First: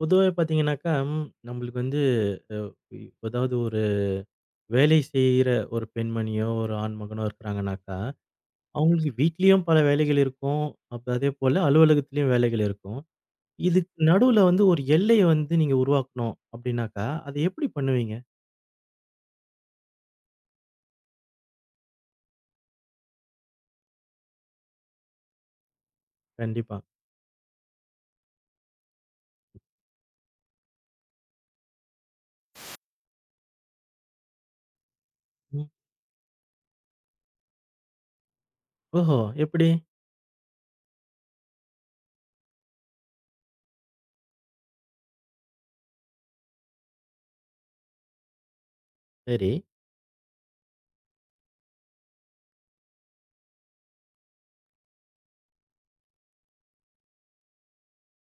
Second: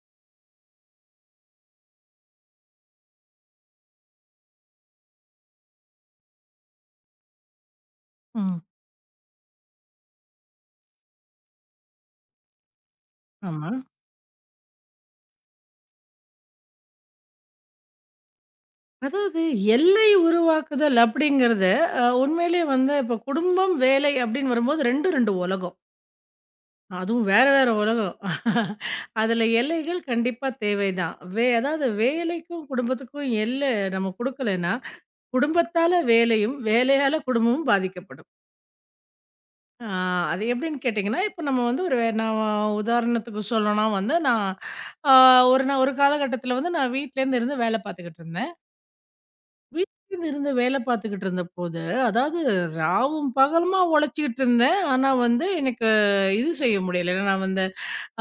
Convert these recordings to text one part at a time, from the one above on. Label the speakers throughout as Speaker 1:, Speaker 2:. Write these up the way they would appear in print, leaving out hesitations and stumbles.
Speaker 1: பொதுவாவே பார்த்தீங்கன்னாக்கா, ம், நம்மளுக்கு வந்து அதாவது ஒரு வேலை செய்ற ஒரு பெண்மணியோ, ஒரு ஆண் மகனோ இருக்கிறாங்கனாக்கா,
Speaker 2: ம்.
Speaker 1: அவங்களுக்கு வீட்லயும் பல வேலைகள் இருக்கும். அப்ப அதேபோல அலுவலகத்திலயும் வேலைகள் இருக்கும்.
Speaker 2: ஆமா.
Speaker 1: இதுக்கு நடுவுல வந்து ஒரு எல்லைய வந்து நீங்க உருவாக்கணும் அப்படின்னாக்கா, அத எப்படி பண்ணுவீங்க?
Speaker 2: அதாவது எல்லை உருவாக்குதல் அப்படிங்கிறது, உண்மையிலேயே வந்து இப்ப குடும்பம், வேலை அப்படின்னு வரும்போது 2 உலகம்.
Speaker 1: கண்டிப்பா.
Speaker 2: அதுவும் வேற வேற உலகம். அதுல எல்லைகள் கண்டிப்பா தேவைதான். அதாவது வேலைக்கும், குடும்பத்துக்கும் நம்ம குடுக்கலைன்னா,
Speaker 1: ம்.
Speaker 2: குடும்பத்தால வேலையும், வேலையால குடும்பமும் பாதிக்கப்படும்.
Speaker 1: ஓஹோ! எப்படி?
Speaker 2: ஆ, அது எப்படின்னு கேட்டீங்கன்னா, இப்ப நம்ம வந்து நான் உதாரணத்துக்கு சொல்லணும்னா வந்து, நான் அ ஒரு ஒரு காலகட்டத்தில வந்து நான் வீட்லேருந்து இருந்து வேலை பார்த்துக்கிட்டு இருந்தேன்.
Speaker 1: சரி.
Speaker 2: வீட்ல இருந்து வேலை பார்த்துக்கிட்டு இருந்தபோது, அதாவது ராவும் பகலுமா உழைச்சுக்கிட்டு இருந்தேன். ஆனா வந்து எனக்கு இது செய்ய முடியல. ஏன்னா நான் வந்து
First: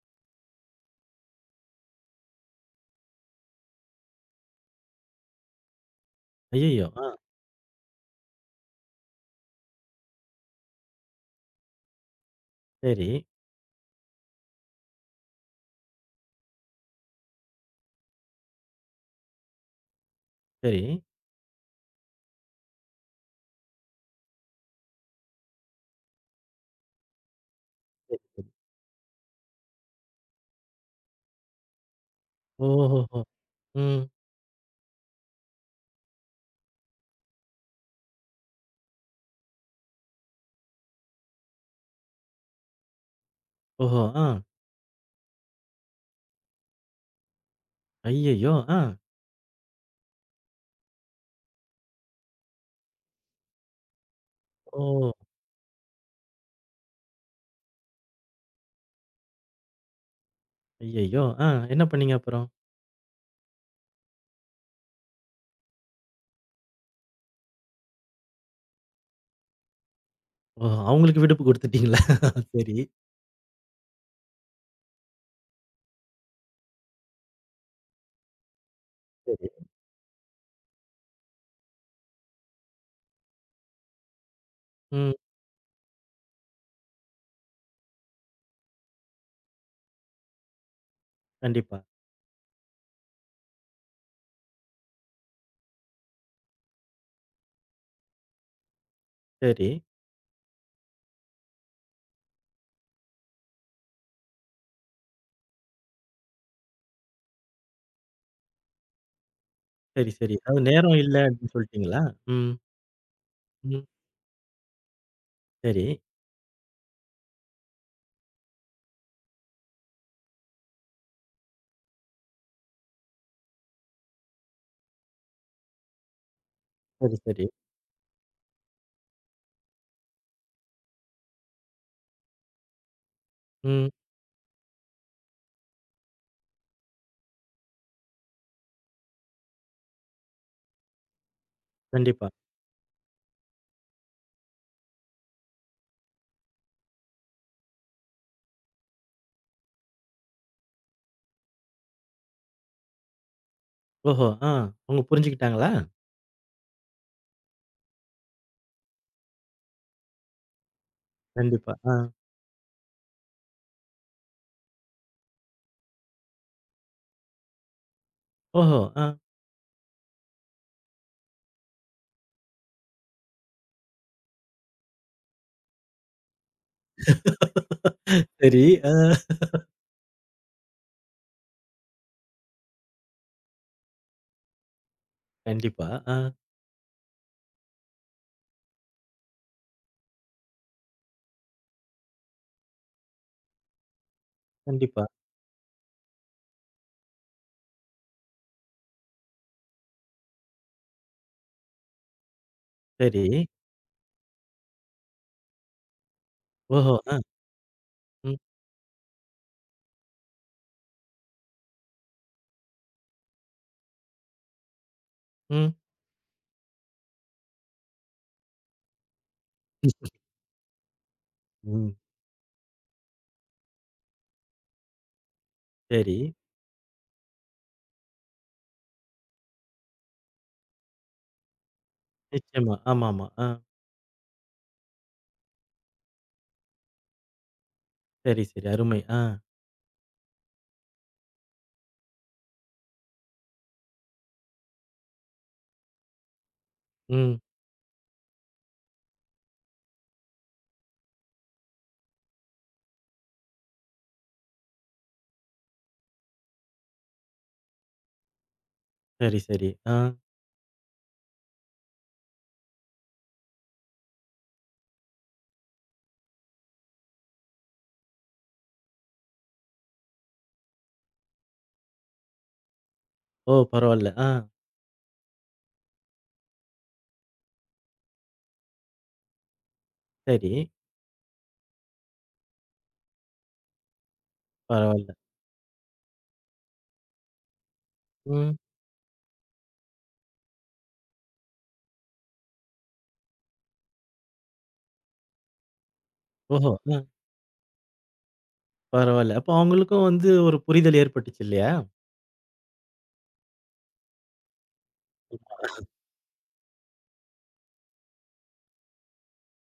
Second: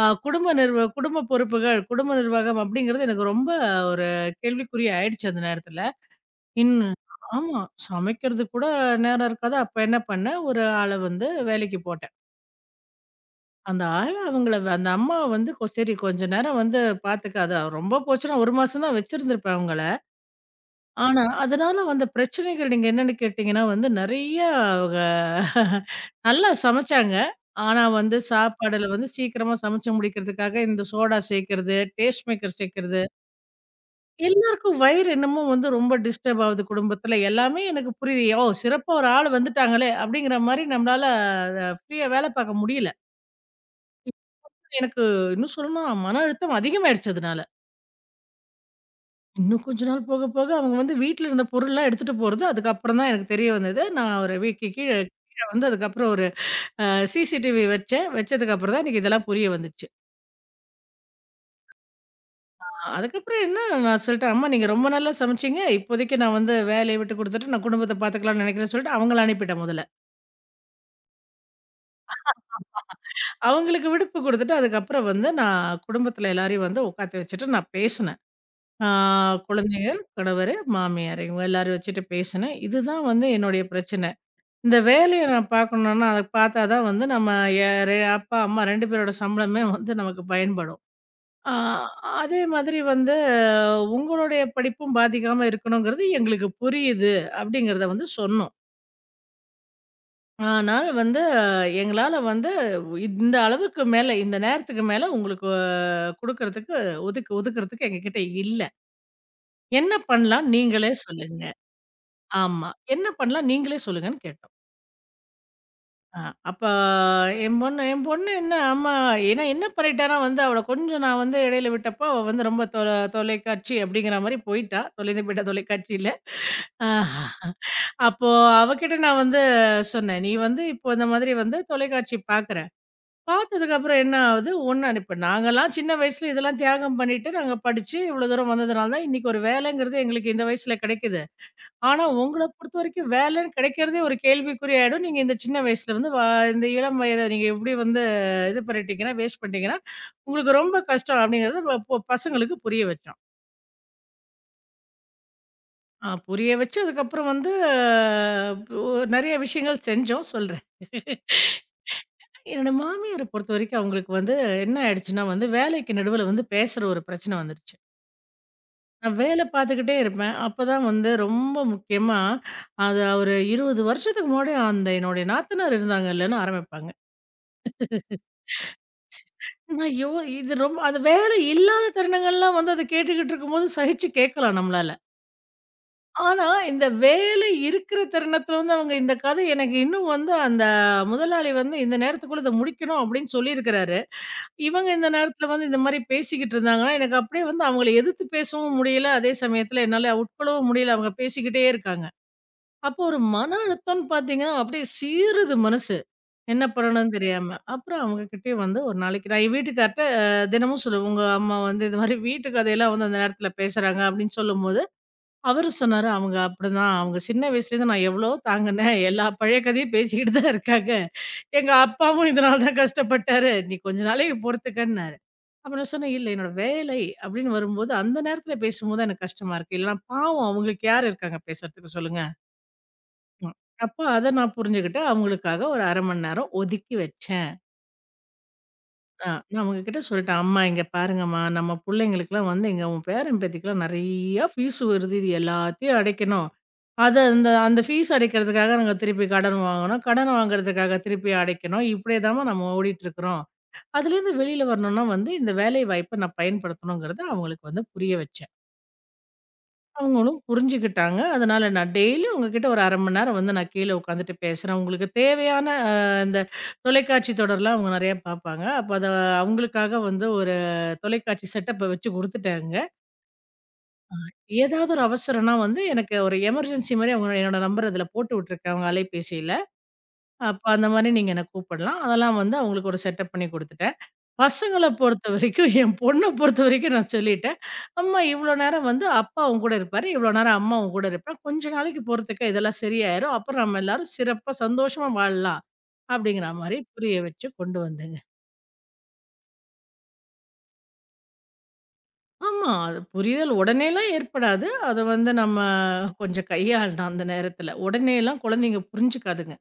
Speaker 2: அ குடும்ப நிர்வ குடும்ப பொறுப்புகள், குடும்ப நிர்வாகம் அப்படிங்கிறது எனக்கு ரொம்ப ஒரு கேள்விக்குறி ஆயிடுச்சு அந்த நேரத்துல. இன்
Speaker 1: ஐய்யய்யோ! ஆ.
Speaker 2: ஆமா. சமைக்கிறதுக்கு கூட நேரம் இருக்காது. அப்ப என்ன பண்ணேன், ஒரு ஆள வந்து வேலைக்கு போட்டேன்.
Speaker 1: சரி,
Speaker 2: அந்த ஆள அந்த அம்மா வந்து சரி கொஞ்ச நேரம் வந்து பார்த்துக்க. அது ரொம்ப போச்சுன்னா 1 மாசம் தான் வச்சிருந்திருப்பேன் அவங்கள.
Speaker 1: சரி,
Speaker 2: ஆனா, அதனால வந்த பிரச்சனைகள் நீங்க என்னன்னு கேட்டீங்கன்னா வந்து நெறைய அவங்க நல்லா சமைச்சாங்க. ஆனா
Speaker 1: சரி,
Speaker 2: வந்து
Speaker 1: சரி.
Speaker 2: சாப்பாடுல வந்து சீக்கிரமா சமைச்சு முடிக்கிறதுக்காக இந்த சோடா சேர்க்கிறது, டேஸ்ட் மேக்கர் சேர்க்கிறது.
Speaker 1: ஓஹோஹோ! ம்.
Speaker 2: எல்லாருக்கும் வயிறு என்னமோ வந்து ரொம்ப டிஸ்டர்ப் ஆகுது குடும்பத்துல. எல்லாமே எனக்கு புரியுது. "ஓ! சிறப்பா ஒரு ஆள் வந்துட்டாங்களே!" அப்படிங்கிற மாரி நம்மளால அத ஃப்ரீயா வேல பார்க்க முடியல.
Speaker 1: ஓஹோ! ஆ.
Speaker 2: எனக்கு இன்னும் சொல்லணும்னா மன அழுத்தம் அதிகமாயிடுச்சு அதனால.
Speaker 1: ஐய்யய்யோ! ஆ.
Speaker 2: இன்னும் கொஞ்ச நாள் போக, போக அவங்க வந்து வீட்ல இருந்த பொருள்லாம் எடுத்துட்டு போறது, அதுக்கப்புறம் தான் எனக்கு தெரிய வந்தது. நான் ஒரு வீக்கு
Speaker 1: ஓ!
Speaker 2: கீழ கீழ வந்து அதுக்கப்புறம் ஒரு அ சிசிடிவி வச்சேன். வச்சதுக்கப்புறம் தான் எனக்கு இதெல்லாம் புரிய வந்துச்சு.
Speaker 1: ஐய்யய்யோ! ஆ. என்ன பண்ணீங்க அப்புறம்?
Speaker 2: அதுக்கப்புறம் நான் சொல்லிட்டேன், "அம்மா நீங்க ரொம்ப நல்லா சமைச்சீங்க. இப்போதைக்கு நான் வந்து வேலைய விட்டு குடுத்துட்டு, நான் குடும்பத்த பார்த்துக்கலாம்னு நெனைக்கிறேன்னு" சொல்லிட்டு அவங்கள அனுப்பிட்டேன் முதல்ல.
Speaker 1: ஓ! அவங்களுக்கு விடுப்பு குடுத்துட்டீங்களா? சரி.
Speaker 2: அவங்களுக்கு விடுப்பு குடுத்துட்டு, அதுக்கப்புறம் வந்து நான் குடும்பத்தில எல்லாரையும் வந்து உட்காத்தி வச்சுட்டு நான் பேசினேன். ஆ,
Speaker 1: சரி.
Speaker 2: குழந்தைகள், கணவர், மாமியார் இவங்க எல்லாரையும் வச்சுட்டு பேசினேன். இதுதான் வந்து என்னுடைய பிரச்சனை. இந்த
Speaker 1: ம்.
Speaker 2: வேலைய நான் பார்க்கணும்னா, அத பார்த்தா தான் வந்து நம்ம எ ரெ அப்பா, அம்மா 2 பேரோட சம்பளமே வந்து நமக்கு பயன்படும். ஆ,
Speaker 1: கண்டிப்பா.
Speaker 2: அதே மாதிரி வந்து உங்களுடைய படிப்பும் பாதிக்காம இருக்கணுங்கிறது எங்களுக்கு புரியுது அப்படிங்கிறத வந்து சொன்னோம்.
Speaker 1: சரி,
Speaker 2: ஆனால் வந்து எங்களால வந்து இந்த அளவுக்கு மேல, இந்த நேரத்துக்கு மேல உங்களுக்கு குடுக்கறதுக்கு ஒதுக்குறதுக்கு எங்ககிட்ட இல்ல. என்ன
Speaker 1: சரி, சரி.
Speaker 2: பண்ணலாம்
Speaker 1: அதாவது
Speaker 2: நீங்களே
Speaker 1: நேரம் இல்ல
Speaker 2: சொல்லுங்க.
Speaker 1: அப்படின்னு சொல்லிட்டீங்களா? ம்,
Speaker 2: ஆமா. என்ன பண்ணலாம் நீங்களே
Speaker 1: ம்.
Speaker 2: சொல்லுங்கன்னு கேட்டோம்.
Speaker 1: சரி,
Speaker 2: ஆ, அப்ப என் பொண்ணு என்ன அம்மா ஏன்னா என்ன பண்ணிட்டேன்னா வந்து அவள கொஞ்சம் நான் வந்து இடையில விட்டப்போ அவ வந்து ரொம்ப தொலைக்காட்சி அப்படிங்கிற மாதிரி போயிட்டா தொலைந்து போயிட்டா தொலைக்காட்சியில. ஆஹ்,
Speaker 1: சரி, சரி.
Speaker 2: அப்போ அவகிட்ட நான் வந்து சொன்னேன் நீ வந்து இப்போ இந்த மாதிரி வந்து தொலைக்காட்சி பார்த்ததுக்கு
Speaker 1: ம்.
Speaker 2: அப்புறம் என்ன ஆகுது ஒண்ணு இப்ப நாங்கெல்லாம் சின்ன வயசுல இதெல்லாம் தியாகம் பண்ணிட்டு நாங்க படிச்சு இவ்வளவு தூரம் வந்ததுனால தான் இன்னைக்கு ஒரு வேலைங்கிறது எங்களுக்கு இந்த வயசுல கிடைக்குது. ஆனா,
Speaker 1: கண்டிப்பா.
Speaker 2: உங்கள பொறுத்தவரைக்கும் வேலைன்னு கிடைக்கிறதே ஒரு கேள்விக்குறி ஆயிடும். நீங்க இந்த சின்ன வயசுல வந்து, இந்த இளம் வயத நீங்க எப்படி வந்து இது பண்ணிட்டீங்கன்னா, வேஸ்ட் பண்ணிட்டீங்கன்னா, உங்களுக்கு ரொம்ப கஷ்டம் அப்படிங்கிறது வ பொ பசங்களுக்கு புரிய வச்சோம்.
Speaker 1: ஓஹோ! ஆ. அவங்க புரிஞ்சுக்கிட்டாங்களா?
Speaker 2: புரிய வச்சு அதுக்கப்புறம் வந்து ஒ நெறைய விஷயங்கள் செஞ்சோம் சொல்றேன்.
Speaker 1: கண்டிப்பா. ஆ.
Speaker 2: என்னோட மாமியார பொறுத்தவரைக்கும் அவங்களுக்கு வந்து என்ன ஆயிடுச்சுன்னா வந்து, வேலைக்கு நடுவுல வந்து பேசுற ஒரு பிரச்சனை வந்துருச்சு.
Speaker 1: ஓஹோ! ஆ.
Speaker 2: நான் வேலை பார்த்துக்கிட்டே இருப்பேன். அப்பதான் வந்து ரொம்ப முக்கியமா, அது ஒரு 20 வருஷத்துக்கு முன்னாடி அந்த என்னுடைய நாத்தனார் இருந்தாங்கல்லன்னு ஆரம்பிப்பாங்க.
Speaker 1: சரி. ஆ.
Speaker 2: நான் யோ இது ரொம்ப அது வேலை இல்லாத தருணங்கள்லாம் வந்து அத கேட்டுக்கிட்டு இருக்கும்போது சகிச்சு கேட்கலாம் நம்மளால.
Speaker 1: கண்டிப்பா. ஆ.
Speaker 2: ஆனா, இந்த வேலை இருக்கிற தருணத்துல வந்து அவங்க இந்த கதை எனக்கு இன்னும் வந்து அந்த முதலாளி வந்து இந்த நேரத்துக்குள்ள இத முடிக்கணும் அப்படின்னு சொல்லியிருக்கிறாரு. இவங்க
Speaker 1: கண்டிப்பா.
Speaker 2: இந்த நேரத்துல வந்து இந்த மாரி பேசிக்கிட்டு இருந்தாங்கன்னா, எனக்கு அப்படியே வந்து அவங்கள எதிர்த்து பேசவும் முடியல. அதே சமயத்துல என்னால உட்கொள்ளவும் முடியல. அவங்க பேசிக்கிட்டே இருக்காங்க. அப்போ ஒரு
Speaker 1: சரி.
Speaker 2: மன அழுத்தம்னு பார்த்தீங்கன்னா, அப்படியே சீறுது மனசு. என்ன
Speaker 1: ஓஹோ!
Speaker 2: பண்ணணும்னு
Speaker 1: ஆ.
Speaker 2: தெரியாம. அப்புறம் அவங்க
Speaker 1: ம்,
Speaker 2: கிட்டயே வந்து ஒரு நாளைக்கு நான் என் வீட்டுக்கார்ட்ட தினமும் சொல்லுவேன். உங்க அம்மா வந்து இந்த மாரி வீட்டு கதையெல்லாம் வந்து அந்த நேரத்துல பேசுறாங்க அப்படின்னு சொல்லும்போது அவரு
Speaker 1: ம்.
Speaker 2: சொன்னாரு, "அவங்க அப்படிதான். அவங்க சின்ன வயசுலேருந்து நான் எவ்வளோ தாங்குனேன். எல்லா பழைய கதையும் பேசிக்கிட்டு தான் இருக்காங்க. எங்க
Speaker 1: ம்.
Speaker 2: அப்பாவும் இதனால தான் கஷ்டப்பட்டாரு. நீ கொஞ்ச நாளைக்கு பொறுத்துக்கன்னாரு." அப்ப நான் சொன்னேன்,
Speaker 1: சரி.
Speaker 2: "இல்ல என்னோட வேலை அப்படின்னு வரும்போது, அந்த நேரத்துல பேசும்போது தான் எனக்கு கஷ்டமா இருக்கு. இல்லன்னா பாவம் அவங்களுக்கு யார் இருக்காங்க பேசுறதுக்கு சொல்லுங்க."
Speaker 1: நிச்சயமா. ஆமாமா. ஆ.
Speaker 2: ம். அப்ப அத நான் புரிஞ்சுகிட்டு, அவங்களுக்காக ஒரு 1/2 மணி நேரம் ஒதுக்கி வச்சேன்.
Speaker 1: சரி, சரி. அருமை. ஆ.
Speaker 2: ஆ, நான் அவங்ககிட்ட சொல்லிட்டேன், "அம்மா இங்க பாருங்கம்மா, நம்ம புள்ளைங்களுக்குலாம் வந்து எங்க உன் பேரன், பேத்திக்குலாம் நெறையா ஃபீஸ் வருது. இது எல்லாத்தையும் அடைக்கணும்.
Speaker 1: ம்.
Speaker 2: அந்த அந்த ஃபீஸ் அடைக்கிறதுக்காக நாங்க திருப்பி கடன் வாங்கணும். கடன் வாங்குறதுக்காக திருப்பி அடைக்கணும். இப்படியேதாம்மா நம்ம ஓடிட்டுருக்குறோம். அதுலேருந்து வெளியில வரணும்னா வந்து, இந்த வேலை வாய்ப்ப நான் பயன்படுத்தணுங்கிறத" அவங்களுக்கு வந்து புரிய வச்சேன்.
Speaker 1: சரி, சரி. ஆ.
Speaker 2: அவங்களும் புரிஞ்சுக்கிட்டாங்க. அதனால நான் டெய்லியும் உங்ககிட்ட ஒரு 1/2 மணி நேரம் வந்து நான் கீழ உட்காந்துட்டு பேசுறேன். உங்களுக்கு தேவையான இந்த தொலைக்காட்சி தொடர்லாம் அவங்க நெறையா பார்ப்பாங்க. அப்ப அத அவங்களுக்காக வந்து ஒரு தொலைக்காட்சி செட்டப்ப வச்சு குடுத்துட்டேங்க.
Speaker 1: ஓ! பரவால்ல. ஆ.
Speaker 2: ஏதாவது ஒரு அவசரம்னா வந்து எனக்கு ஒரு எமர்ஜென்சி மாரி அவங்க என்னோட நம்பர் அதில போட்டு விட்டுருக்கேன் அவங்க அலைபேசியில.
Speaker 1: சரி.
Speaker 2: அப்ப அந்த மாரி நீங்க என்ன கூப்பிடலாம். அதெல்லாம் வந்து அவங்களுக்கு ஒரு செட்டப் பண்ணி குடுத்துட்டேன். பசங்கள
Speaker 1: பரவால்ல.
Speaker 2: பொறுத்தவரைக்கும், என் பொண்ண பொறுத்தவரைக்கும் நான் சொல்லிட்டேன். அம்மா
Speaker 1: ம்.
Speaker 2: இவ்வளோ நேரம் வந்து அப்பா உன் கூட இருப்பாரு. இவ்வளோ நேரம் அம்மா உன் கூட இருப்பா. கொஞ்ச நாளைக்கு பொறுத்துக்க இதெல்லாம் சரியாயிரும். அப்புறம் நம்ம எல்லாரும் சிறப்பா சந்தோஷமா வாழலாம். அப்படிங்கிற
Speaker 1: ஓஹோ!
Speaker 2: மாரி புரிய வச்சு கொண்டு வந்தேங்க.
Speaker 1: பரவால்ல. அப்ப அவங்களுக்கும் வந்து ஒரு புரிதல் ஏற்பட்டுச்சு இல்லையா?
Speaker 2: ஆமா. அது புரிதல் உடனேலாம் ஏற்படாது. அத வந்து நம்ம கொஞ்சம் கையாளணும் அந்த நேரத்துல. உடனேலாம் குழந்தைங்க புரிஞ்சுக்காதுங்க.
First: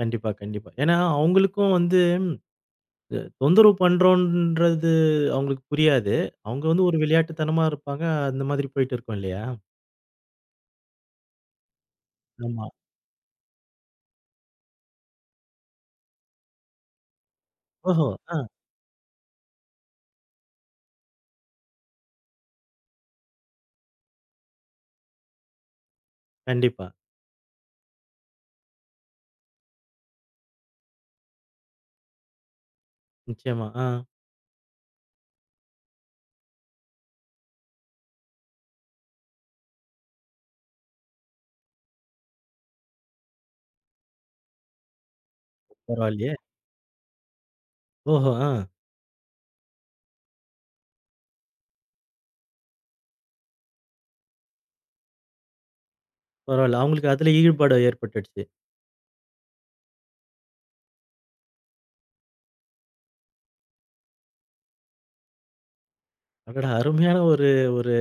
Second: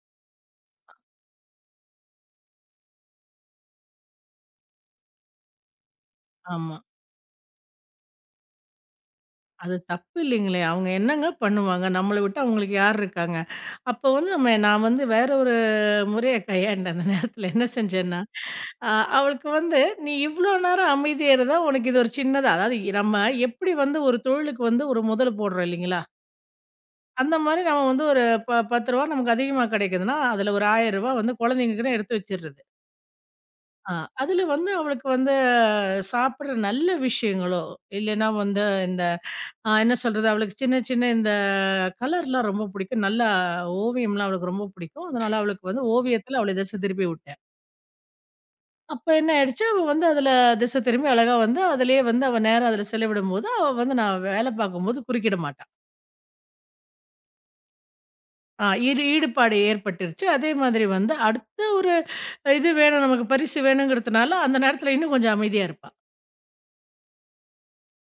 Speaker 1: கண்டிப்பா, கண்டிப்பா. ஏன்னா அவங்களுக்கும் வந்து தொந்தரவு பண்றோன்றது அவங்களுக்கு புரியாது. அவங்க
Speaker 2: ஆமா.
Speaker 1: வந்து ஒரு விளையாட்டுத்தனமா இருப்பாங்க. அந்த மாதிரி போயிட்டு இருக்கும் இல்லையா?
Speaker 2: அது தப்பு இல்லைங்களே! அவங்க என்னங்க பண்ணுவாங்க? நம்மள விட்டு
Speaker 1: ஆமா.
Speaker 2: அவங்களுக்கு யார் இருக்காங்க? அப்போ வந்து நான் வந்து வேற ஒரு முறைய கையாண்டேன் அந்த நேரத்தில. என்ன
Speaker 1: ஓஹோ!
Speaker 2: செஞ்சேன்னா,
Speaker 1: ஆ
Speaker 2: அ அவளுக்கு வந்து "நீ இவ்ளோ நேரம் அமைதியா இருந்தா, உனக்கு இது ஒரு சின்னதா" அதாவது நம்ம எப்படி வந்து ஒரு தொழிலுக்கு வந்து ஒரு முதல் போடுறோம் இல்லைங்களா?
Speaker 1: கண்டிப்பா.
Speaker 2: அந்த மாரி நம்ம வந்து ஒரு ரூ. 10 நமக்கு அதிகமா கிடைக்குதுன்னா, அதில ஒரு ரூ. 1000 வந்து குழந்தைங்கக்குன்னு எடுத்து வச்சுர்றது.
Speaker 1: நிச்சயமா. ஆ
Speaker 2: ஆ, அதில வந்து அவளுக்கு வந்து சாப்பிடுற நல்ல விஷயங்களோ, இல்லைன்னா வந்து இந்த என்ன சொல்றது? அவளுக்கு சின்ன சின்ன இந்த கலர்லாம் ரொம்ப பிடிக்கும். நல்லா ஓவியம்லாம் அவளுக்கு ரொம்ப பிடிக்கும். அதனால அவளுக்கு வந்து
Speaker 1: பரவாயில்லையே!
Speaker 2: ஓவியத்துல அவள திசை திருப்பி விட்டேன்.
Speaker 1: ஓஹோ! ஆ
Speaker 2: அப்ப என்ன ஆயிடுச்சு, அவ வந்து அதுல திசை திரும்பி அழகா வந்து அதிலயே வந்து அவ நேரம் அதுல செலவிடும்போது, அவ வந்து நான் வேலை பார்க்கும்போது குறுக்கிட மாட்டா.
Speaker 1: பரவால்ல. அவங்களுக்கு அதுல ஈடுபாடு ஏற்பட்டுடுச்சு.
Speaker 2: ஆ ஈடு ஈடுபாடு ஏற்பட்டுருச்சு. அதே மாதிரி வந்து அடுத்த ஒரு இது வேணும் நமக்கு பரிசு வேணுங்கிறதுனால, அந்த நேரத்துல இன்னும் கொஞ்சம் அமைதியா இருப்பா.
Speaker 1: அடடா! அருமையான ஒரு ஒரு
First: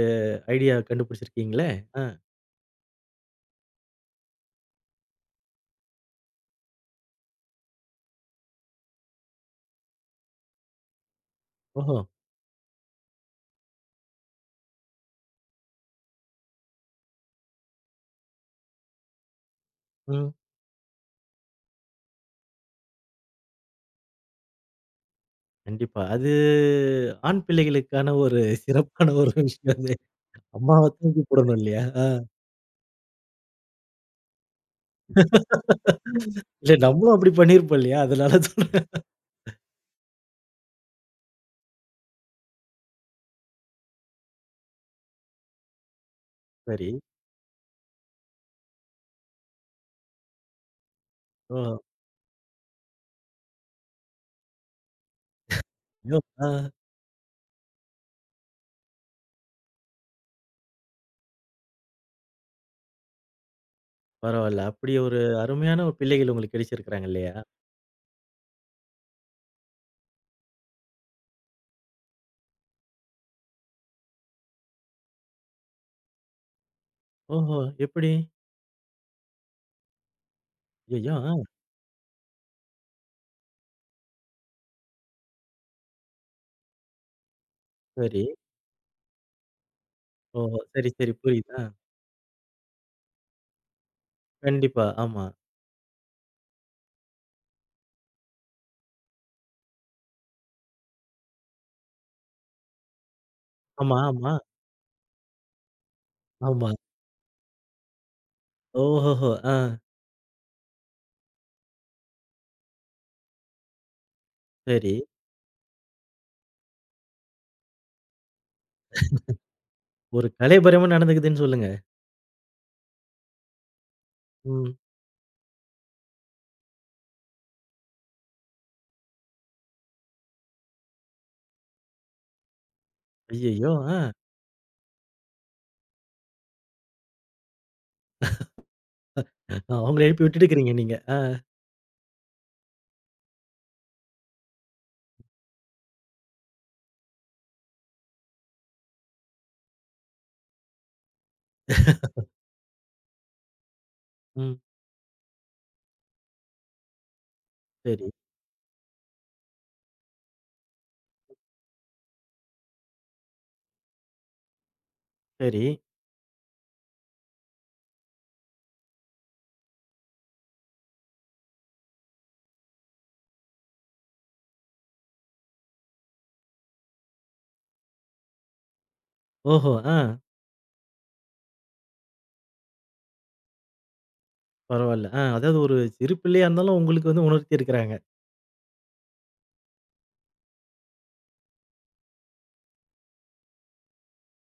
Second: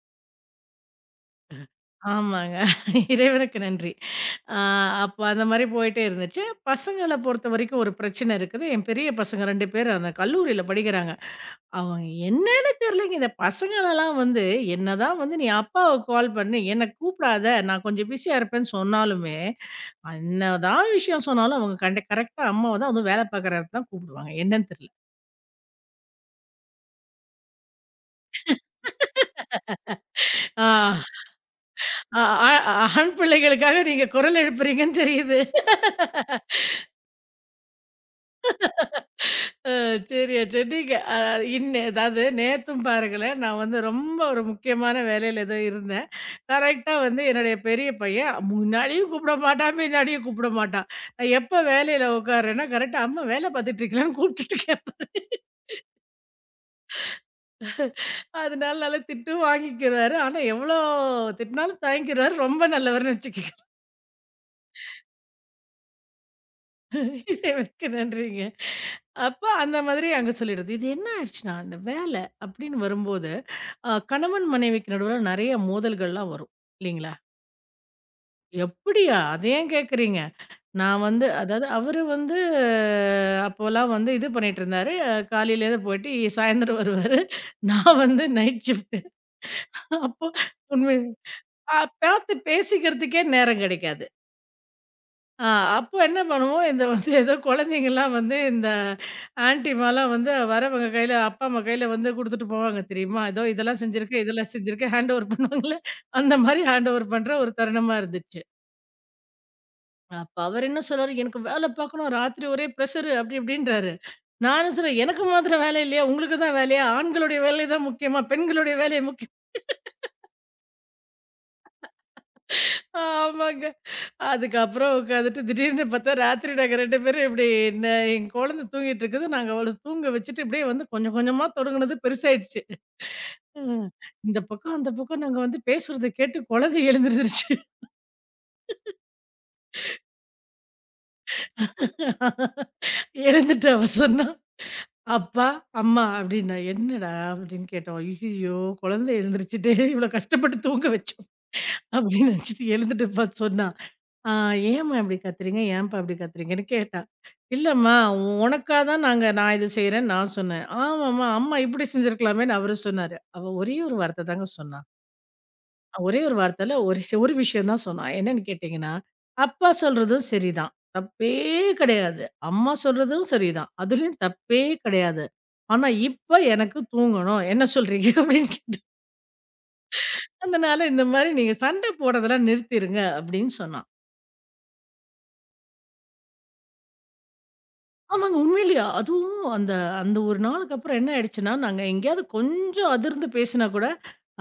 Speaker 1: ஐடியா கண்டுபிடிச்சிருக்கீங்களே! ஆ.
Speaker 2: ஆமாங்க. இறைவனுக்கு நன்றி. ஆ, அப்ப அந்த மாரி போயிட்டே இருந்துச்சு. பசங்கள பொறுத்தவரைக்கும் ஒரு பிரச்சனை இருக்குது. என் பெரிய பசங்க 2 பேரு அந்த கல்லூரியில படிக்கிறாங்க.
Speaker 1: ஓஹோ!
Speaker 2: அவங்க என்னன்னு தெரியலங்க. இந்த பசங்களலாம் வந்து, என்னதான் வந்து நீ அப்பாவ கால் பண்ணி, "என்ன கூப்பிடாத, நான் கொஞ்சம் பிஸியா இருப்பேன்னு" சொன்னாலுமே,
Speaker 1: ம்.
Speaker 2: என்னதான் விஷயம் சொன்னாலும் அவங்க கண்ட கரெக்ட்டா அம்மாவ தான், அதுவும் வேலை பார்க்குற இடத்த தான் கூப்பிடுவாங்க. என்னன்னு தெரியல.
Speaker 1: கண்டிப்பா. அது ஆண் பிள்ளைகளுக்கான ஒரு சிறப்பான ஒரு விஷயம் அது. அம்மாவ
Speaker 2: ஆ,
Speaker 1: தூக்கி போடணும் இல்லையா? ஆ.
Speaker 2: ஆ ஆ ஆண் பிள்ளைகளுக்காக நீங்க குரல் எழுப்புறீங்கன்னு தெரியுது.
Speaker 1: இல்ல நம்மளும் அப்படி பண்ணியிருப்போம் இல்லையா? அதனால சொல்றேன்.
Speaker 2: சரியா சொன்னீங்க. அ இன்ன அதாவது நேத்தும் பாருங்களேன், நான் வந்து ரொம்ப ஒரு முக்கியமான வேலையில ஏதோ இருந்தேன்.
Speaker 1: சரி.
Speaker 2: கரெக்ட்டா வந்து என்னுடைய பெரிய பையன் முன்னாடியும் கூப்பிட மாட்டான், பின்னாடியும் கூப்பிட மாட்டான். நான் எப்ப
Speaker 1: ஓ!
Speaker 2: வேலையில உட்கார்றேன்னா, கரெக்ட்டா அம்மா வேலை பார்த்துட்டு இருக்கீங்களான்னு கூப்பிட்டுட்டு கேட்பாரு.
Speaker 1: ஐயோ! ஆ.
Speaker 2: அதனால நல்லா திட்டும் வாங்கிக்கிறாரு. ஆனா எவ்வளோ திட்டினாலும் தாங்கிக்கிறாரு. ரொம்ப நல்லவர்ன்னு வச்சுக்கோங்களேன்.
Speaker 1: பரவால்ல. அப்படி ஒரு அருமையான ஒரு பிள்ளைகள் உங்களுக்கு கிடைச்சிருக்கிறாங்க இல்லையா?
Speaker 2: இறைவனுக்கு நன்றிங்க. அப்ப அந்த மாதிரி அங்க சொல்லிடுறது. இது என்ன ஆயிடுச்சுன்னா, இந்த வேலை அப்படின்னு வரும்போது கணவன் மனைவிக்கு நடுவுல நெறைய மோதல்கள்லாம் வரும். இல்லீங்களா?
Speaker 1: ஓஹோ! எப்படி?
Speaker 2: "எப்படியா? அத ஏன் கேட்கிறீங்க? நான்
Speaker 1: ஐயய்யோ!
Speaker 2: வந்து"
Speaker 1: ஆ.
Speaker 2: அதாவது அவரு வந்து அப்போலாம் வந்து இது பண்ணிட்டு இருந்தாரு. காலையில இருந்து போயிட்டு சாயந்தரம் வருவாரு. நான்
Speaker 1: சரி.
Speaker 2: வந்து நைட் ஷிஃப்ட். அப்போ
Speaker 1: ஓஹோ! சரி,
Speaker 2: உண்மை
Speaker 1: சரி. புரியுது. ஆ.
Speaker 2: அ பார்த்து பேசிக்கிறதுக்கே நேரம் கிடைக்காது.
Speaker 1: கண்டிப்பா. ஆமா.
Speaker 2: ஆ, அப்போ என்ன பண்ணுவோம், இந்த வந்து ஏதோ குழந்தைங்கலாம் வந்து இந்த ஆன்டிமாலாம் வந்து வரவங்க கையில, அப்பா அம்மா கையில வந்து குடுத்துட்டு போவாங்க தெரியுமா? ஏதோ இதெல்லாம்
Speaker 1: ஆமா,
Speaker 2: செஞ்சிருக்கேன்,
Speaker 1: ஆமா,
Speaker 2: இதெல்லாம் செஞ்சிருக்கேன் ஹேண்ட் ஓவர் பண்ணுவாங்கல்ல, அந்த மாரி
Speaker 1: ஆமா.
Speaker 2: ஹேண்ட் ஓவர் பண்ற ஒரு தருணமா இருந்துச்சு.
Speaker 1: ஓஹோஹோ! ஆ.
Speaker 2: அப்ப அவர் என்ன சொல்றாரு, "எனக்கு வேலை பார்க்கணும், ராத்திரி ஒரே ப்ரெஷரு" அப்படி இப்படின்றாரு. நானும்
Speaker 1: சரி.
Speaker 2: சொல்றேன், "எனக்கு மாத்திரம் வேலை இல்லையா? உங்களுக்கு தான் வேலையா? ஆண்களுடைய வேலை தான் முக்கியமா? பெண்களுடைய வேலை முக்கியம்."
Speaker 1: ஒரு கலைபயரமா நடந்துக்குதுன்னு சொல்லுங்க.
Speaker 2: ஆமாங்க.
Speaker 1: ம்.
Speaker 2: அதுக்கப்புறம் உட்காந்துட்டு திடீர்னு பார்த்தா ராத்திரி நாங்க 2 பேரும் இப்டி என்ன என் குழந்தை தூங்கிட்டு இருக்குது. நாங்க அவள தூங்க வச்சுட்டு இப்டியே வந்து கொஞ்சம் கொஞ்சமா தொடங்குனது பெருசாயிடுச்சு. அ
Speaker 1: ஐயய்யோ! ஆ.
Speaker 2: இந்த பக்கம், அந்த பக்கம் நாங்க வந்து பேசுறத கேட்டு குழந்தை எழுந்திருந்துருச்சு.
Speaker 1: அவங்கள எழுப்பி விட்டுட்டுருக்கிறீங்க நீங்க. ஆ.
Speaker 2: எழுந்துட்டு அவ சொன்னா, "அப்பா, அம்மா" அப்டின்னா. "என்னடா?" அப்டின்னு கேட்டோம். "ஐயய்யோ! குழந்தை எழுந்திரிச்சுட்டு இவ்வளோ கஷ்டப்பட்டு தூங்க வச்சோம்" அப்டின்னு நெனச்சுட்டு எழுந்துட்டு பார்த்து சொன்னா. ஆ,
Speaker 1: ம்.
Speaker 2: "ஏம்மா இப்படி கத்துறீங்க? ஏன்ப்பா இப்படி கத்துறீங்கன்னு?" கேட்டா. "இல்லம்மா,
Speaker 1: சரி,
Speaker 2: உனக்கா தான் நான் இது செய்றேன்னு நான் சொன்னேன்." "ஆமாம்மா, அம்மா இப்படி செஞ்சிருக்கலாமேன்னு" அவரு சொன்னாரு. அவ ஒரே ஒரு வார்த்த தாங்க சொன்னா.
Speaker 1: சரி.
Speaker 2: ஒரே ஒரு வார்த்தையில ஒரு ஒரு விஷயம் தான் சொன்னா. என்னன்னு கேட்டீங்கன்னா, "அப்பா சொல்றதும் சரிதான். தப்பே கிடையாது. அம்மா சொல்றதும் சரிதான். அதுலயும் தப்பே கிடையாது. ஆனா இப்ப எனக்கு தூங்கணும். என்ன சொல்றீங்க?" அப்படின்னு கேட்டா.
Speaker 1: ஓஹோ! ஆ.
Speaker 2: "அதனால இந்த மாரி நீங்க சண்டை போடுறதெல்லாம் நிறுத்திருங்க" அப்படின்னு சொன்னா.
Speaker 1: பரவால்ல. ஆ. அதாவது ஒரு சிறு பிள்ளையா இருந்தாலும் உங்களுக்கு வந்து உணர்த்தி இருக்கிறாங்க.
Speaker 2: ஆமாங்க. உண்மையிலயா? அதுவும் அந்த அந்த ஒரு நாளுக்கு அப்புறம் என்ன ஆயிடுச்சுன்னா, நாங்க எங்கேயாவது கொஞ்சம் அதிர்ந்து பேசினா கூட,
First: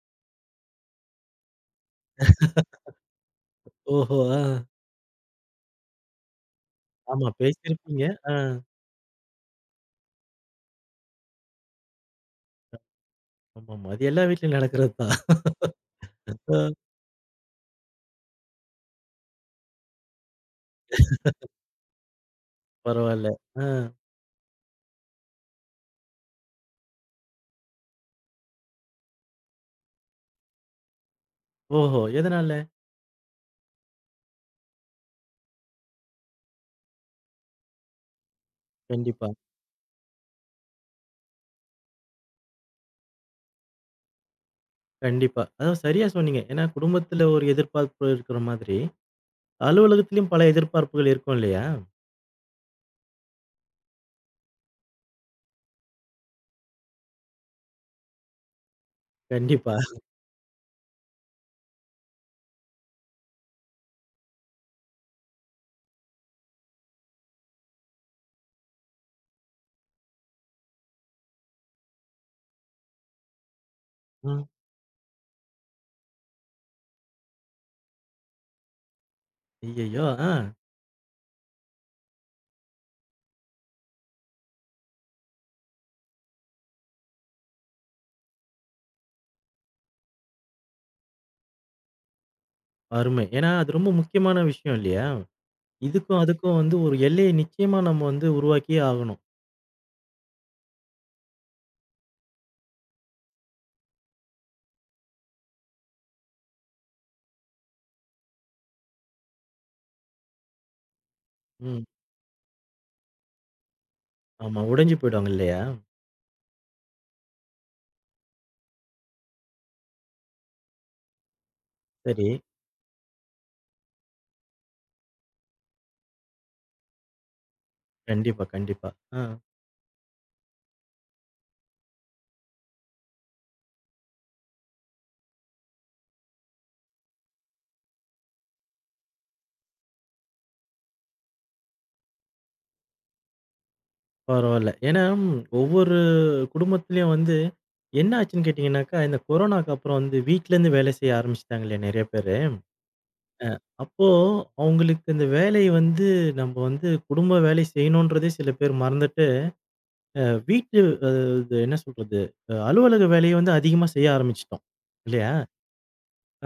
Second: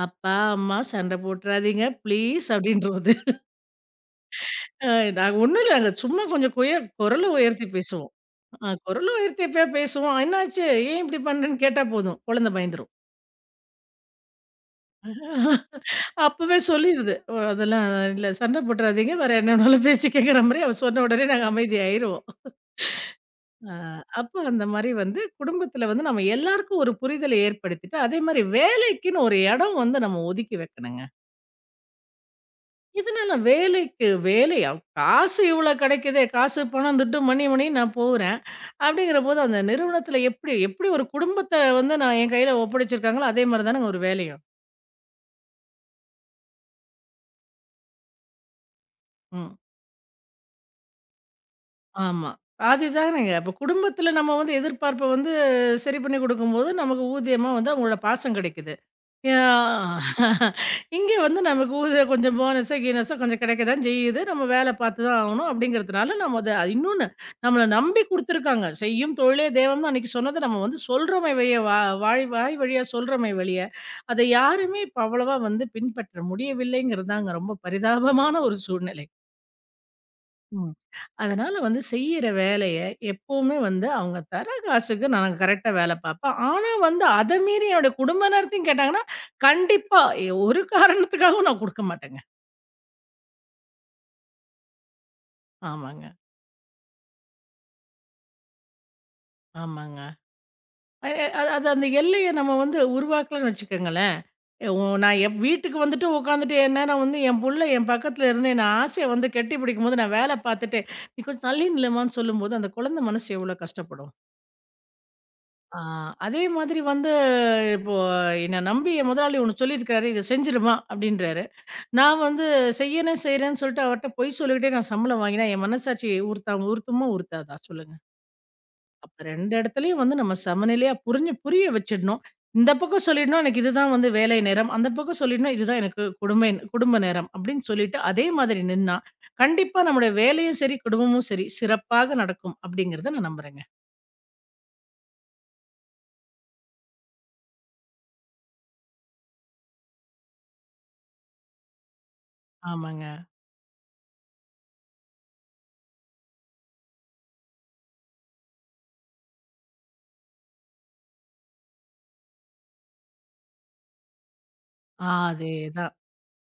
Speaker 2: "அப்பா, அம்மா சண்டை போட்டுறாதீங்க ப்ளீஸ்" அப்படின்றும் அது.
Speaker 1: ஓஹோ! ஆ.
Speaker 2: அ நாங்க ஒண்ணும் இல்ல. நாங்க சும்மா கொஞ்சம் குரல
Speaker 1: ஆமா
Speaker 2: உயர்த்தி
Speaker 1: பேசியிருப்பீங்க.
Speaker 2: பேசுவோம்.
Speaker 1: ஆ.
Speaker 2: குரல உயர்த்தி எப்பயா பேசுவோம். "என்னாச்சு? ஏன் இப்படி பண்றேன்னு?" கேட்டா போதும். குழந்தை பயந்துரும்.
Speaker 1: ஆமாமா. அது எல்லா வீட்லயும் நடக்கிறது தான்.
Speaker 2: அப்பவே
Speaker 1: ஆ
Speaker 2: சொல்லிருது. "ஓ அதெல்லாம் இல்ல சண்டை போட்டுறாதீங்க. வேற என்ன வேணாலும் பேசிக்கங்கற" மாரி அவ சொன்ன உடனே நாங்க அமைதியாயிருவோம்.
Speaker 1: பரவால்ல. ஆ.
Speaker 2: ஆ, அப்ப அந்த மாரி வந்து குடும்பத்துல வந்து நம்ம எல்லாருக்கும் ஒரு புரிதல ஏற்படுத்திட்டு, அதே மாரி வேலைக்குன்னு ஒரு இடம் வந்து நம்ம ஒதுக்கி வைக்கணுங்க.
Speaker 1: ஓஹோ! எதனால?
Speaker 2: இதனால வேலைக்கு வேலையா காசு இவ்ளோ கிடைக்குதே, காசு, பணம், துட்டு, மணி மணின்னு நான் போறேன்.
Speaker 1: கண்டிப்பா,
Speaker 2: அப்படிங்கிறபோது அந்த நிறுவனத்துல எப்படி எப்படி ஒரு குடும்பத்த வந்து நான் என் கையில ஒப்படைச்சிருக்காங்களோ, அதே மாரி தானங்க ஒரு வேலையும்.
Speaker 1: கண்டிப்பா. அதாவது சரியா சொன்னீங்க. ஏன்னா குடும்பத்துல ஒரு எதிர்பார்ப்பு இருக்கிற மாதிரி,
Speaker 2: ம்.
Speaker 1: அலுவலகத்திலயும் பல எதிர்பார்ப்புகள் இருக்கும் இல்லையா?
Speaker 2: ஆமா. அதுதானங்க. அப்ப குடும்பத்துல நம்ம வந்து எதிர்பார்ப்ப வந்து சரி பண்ணி குடுக்கும்போது, நமக்கு ஊதியமா வந்து அவங்களோட பாசம் கிடைக்குது. யா
Speaker 1: கண்டிப்பா.
Speaker 2: இங்க வந்து நமக்கு ஊதிய கொஞ்சம் போனஸோ, கீனஸோ கொஞ்சம் கிடைக்க தான் செய்யுது. நம்ம வேலை பார்த்து தான் ஆகணும் அப்படிங்கிறதுனால, நம்ம அத நம்மள நம்பி குடுத்துருக்காங்க. "செய்யும் தொழிலே தெய்வம்னு" அன்னைக்கு சொன்னத நம்ம வந்து சொல்றோமே வெளிய வாய் வாய் வழியா சொல்றோமே வெளிய, அத
Speaker 1: ம்.
Speaker 2: யாருமே இப்ப அவ்வளவா வந்து பின்பற்ற முடியவில்லைங்கிறது தாங்க ரொம்ப பரிதாபமான ஒரு சூழ்நிலை.
Speaker 1: ஐயய்யோ! ஆ.
Speaker 2: ம். அதனால வந்து செய்யிற வேலைய எப்பவுமே வந்து அவங்க தர காசுக்கு நான் கரெக்ட்டா வேல பார்ப்பேன். ஆனா வந்து அத மீறி என்னுடைய குடும்ப நேரத்தையும் கேட்டாங்கன்னா, கண்டிப்பா ஒரு காரணத்துக்காகவும் நான் குடுக்க மாட்டேங்க.
Speaker 1: அருமை. ஏன்னா அது ரொம்ப முக்கியமான விஷயம் இல்லையா?
Speaker 2: ஆமாங்க,
Speaker 1: இதுக்கும் அதுக்கும் வந்து ஒரு எல்லைய நிச்சயமா நம்ம வந்து உருவாக்கியே ஆகணும்.
Speaker 2: ஆமாங்க. அ அது அது அந்த எல்லைய நம்ம வந்து உருவாக்கலன்னு வச்சுக்கோங்களேன், எ உ நான் என் வீட்டுக்கு வந்துட்டு உட்காந்துட்டு எந்நேரம் வந்து என் புள்ள என் பக்கத்துல இருந்து என்ன ஆசைய வந்து கெட்டிப்பிடிக்கும்போது, நான் வேல பார்த்துட்டு, "நீ கொஞ்சம் தள்ளி
Speaker 1: ம்.
Speaker 2: நில்லுமான்னு" சொல்லும்போது, அந்த குழந்தை மனசு எவ்வளோ கஷ்டப்படும்?
Speaker 1: ஆமா. உடைஞ்சு போயிடுவாங்க இல்லையா?
Speaker 2: ஆ, அதே மாதிரி வந்து இப்போ என்ன நம்பி என் முதலாளி ஒண்ணு சொல்லியிருக்கிறாரு, "இத செஞ்சுருமா" அப்படின்றாரு. நான்
Speaker 1: சரி.
Speaker 2: வந்து செய்யறேன், செய்றேன்னு சொல்லிட்டு அவர்ட்ட பொய் சொல்லிக்கிட்டே நான் சம்பளம் வாங்கினா, என் மனசாட்சி உறுத்துமா உறுத்தாதா சொல்லுங்க?
Speaker 1: கண்டிப்பா, கண்டிப்பா.
Speaker 2: அப்ப
Speaker 1: ஆ.
Speaker 2: 2 இடத்துலயும் வந்து நம்ம சமநிலையா புரிய வச்சிடணும். இந்த பக்கம் சொல்லிடணும், "எனக்கு இதுதான் வந்து வேலை நேரம்." அந்த பக்கம் சொல்லிடணும், "இதுதான் எனக்கு குடும்ப குடும்ப நேரம்." அப்படின்னு சொல்லிட்டு அதே மாதிரி நின்னா, கண்டிப்பா நம்முடைய வேலையும் சரி, குடும்பமும் சரி சிறப்பாக நடக்கும் அப்படிங்கிறத நான் நம்புறேங்க.
Speaker 1: பரவால்ல. ஏன்னா, ம், ஒவ்வொரு குடும்பத்திலயும் வந்து என்ன ஆச்சுன்னு கேட்டீங்கன்னாக்கா, இந்த கொரோனாக்கு அப்புறம் வந்து வீட்லருந்து வேலை செய்ய ஆரம்பிச்சுட்டாங்க இல்லையா நெறைய பேரு.
Speaker 2: ஆமாங்க.
Speaker 1: அப்போ அவங்களுக்கு இந்த வேலை வந்து நம்ம வந்து குடும்ப வேலை செய்யணுன்றதே சில பேர் மறந்துட்டு, அ வீட்டு அ இது என்ன சொல்றது? அலுவலக வேலைய வந்து அதிகமா செய்ய ஆரம்பிச்சுட்டோம்.
Speaker 2: ஆ,
Speaker 1: இல்லையா?
Speaker 2: அதேதான்.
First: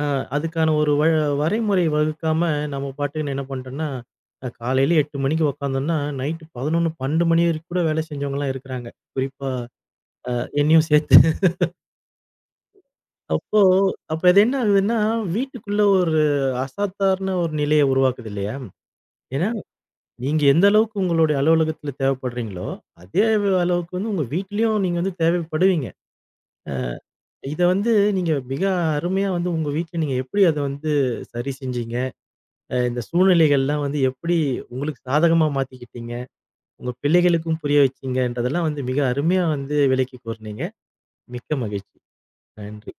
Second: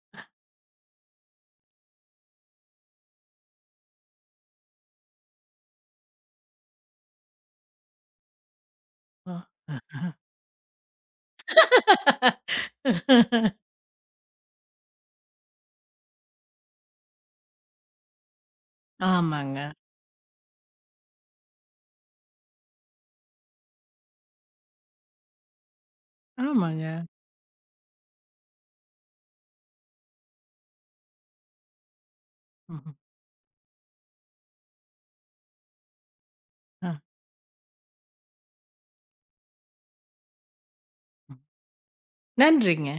Speaker 1: அ அதுக்கான ஒரு வரைமுறை வகுக்காம நம்ம பாட்டுக்குன்னு என்ன பண்ணிட்டோம்னா, காலையில 8:00 மணிக்கு உக்காந்தோம்னா, நைட்டு 11, 12 மணி வரைக்கும் கூட வேலை செஞ்சவங்கலாம் இருக்கிறாங்க.
Speaker 2: ஆ.
Speaker 1: குறிப்பா அ என்னையும் சேர்த்து. அப்போ அப்ப அது என்ன ஆகுதுன்னா, வீட்டுக்குள்ள ஒரு அசாதாரண ஒரு நிலைய உருவாக்குது இல்லையா? ஏன்னா,
Speaker 2: ஆமாங்க,
Speaker 1: நீங்க எந்த அளவுக்கு உங்களுடைய அலுவலகத்துல தேவைப்படுறீங்களோ, அதே அளவுக்கு வந்து உங்க வீட்லயும் நீங்க வந்து தேவைப்படுவீங்க.
Speaker 2: ஆமாங்க.
Speaker 1: இத வந்து நீங்க மிக அருமையா வந்து உங்க வீட்ல நீங்க எப்படி அத வந்து சரி செஞ்சீங்க?
Speaker 2: ம்ஹ்ம்.
Speaker 1: இந்த சூழ்நிலைகள்லாம் வந்து எப்படி உங்களுக்கு சாதகமா மாத்திக்கிட்டீங்க?
Speaker 2: அ.
Speaker 1: உங்க பிள்ளைகளுக்கும் புரிய வச்சீங்கன்றதெல்லாம் வந்து மிக அருமையா வந்து விளக்கி கூறுனீங்க. மிக்க மகிழ்ச்சி.
Speaker 2: நன்றிங்க.
Speaker 1: நன்றி.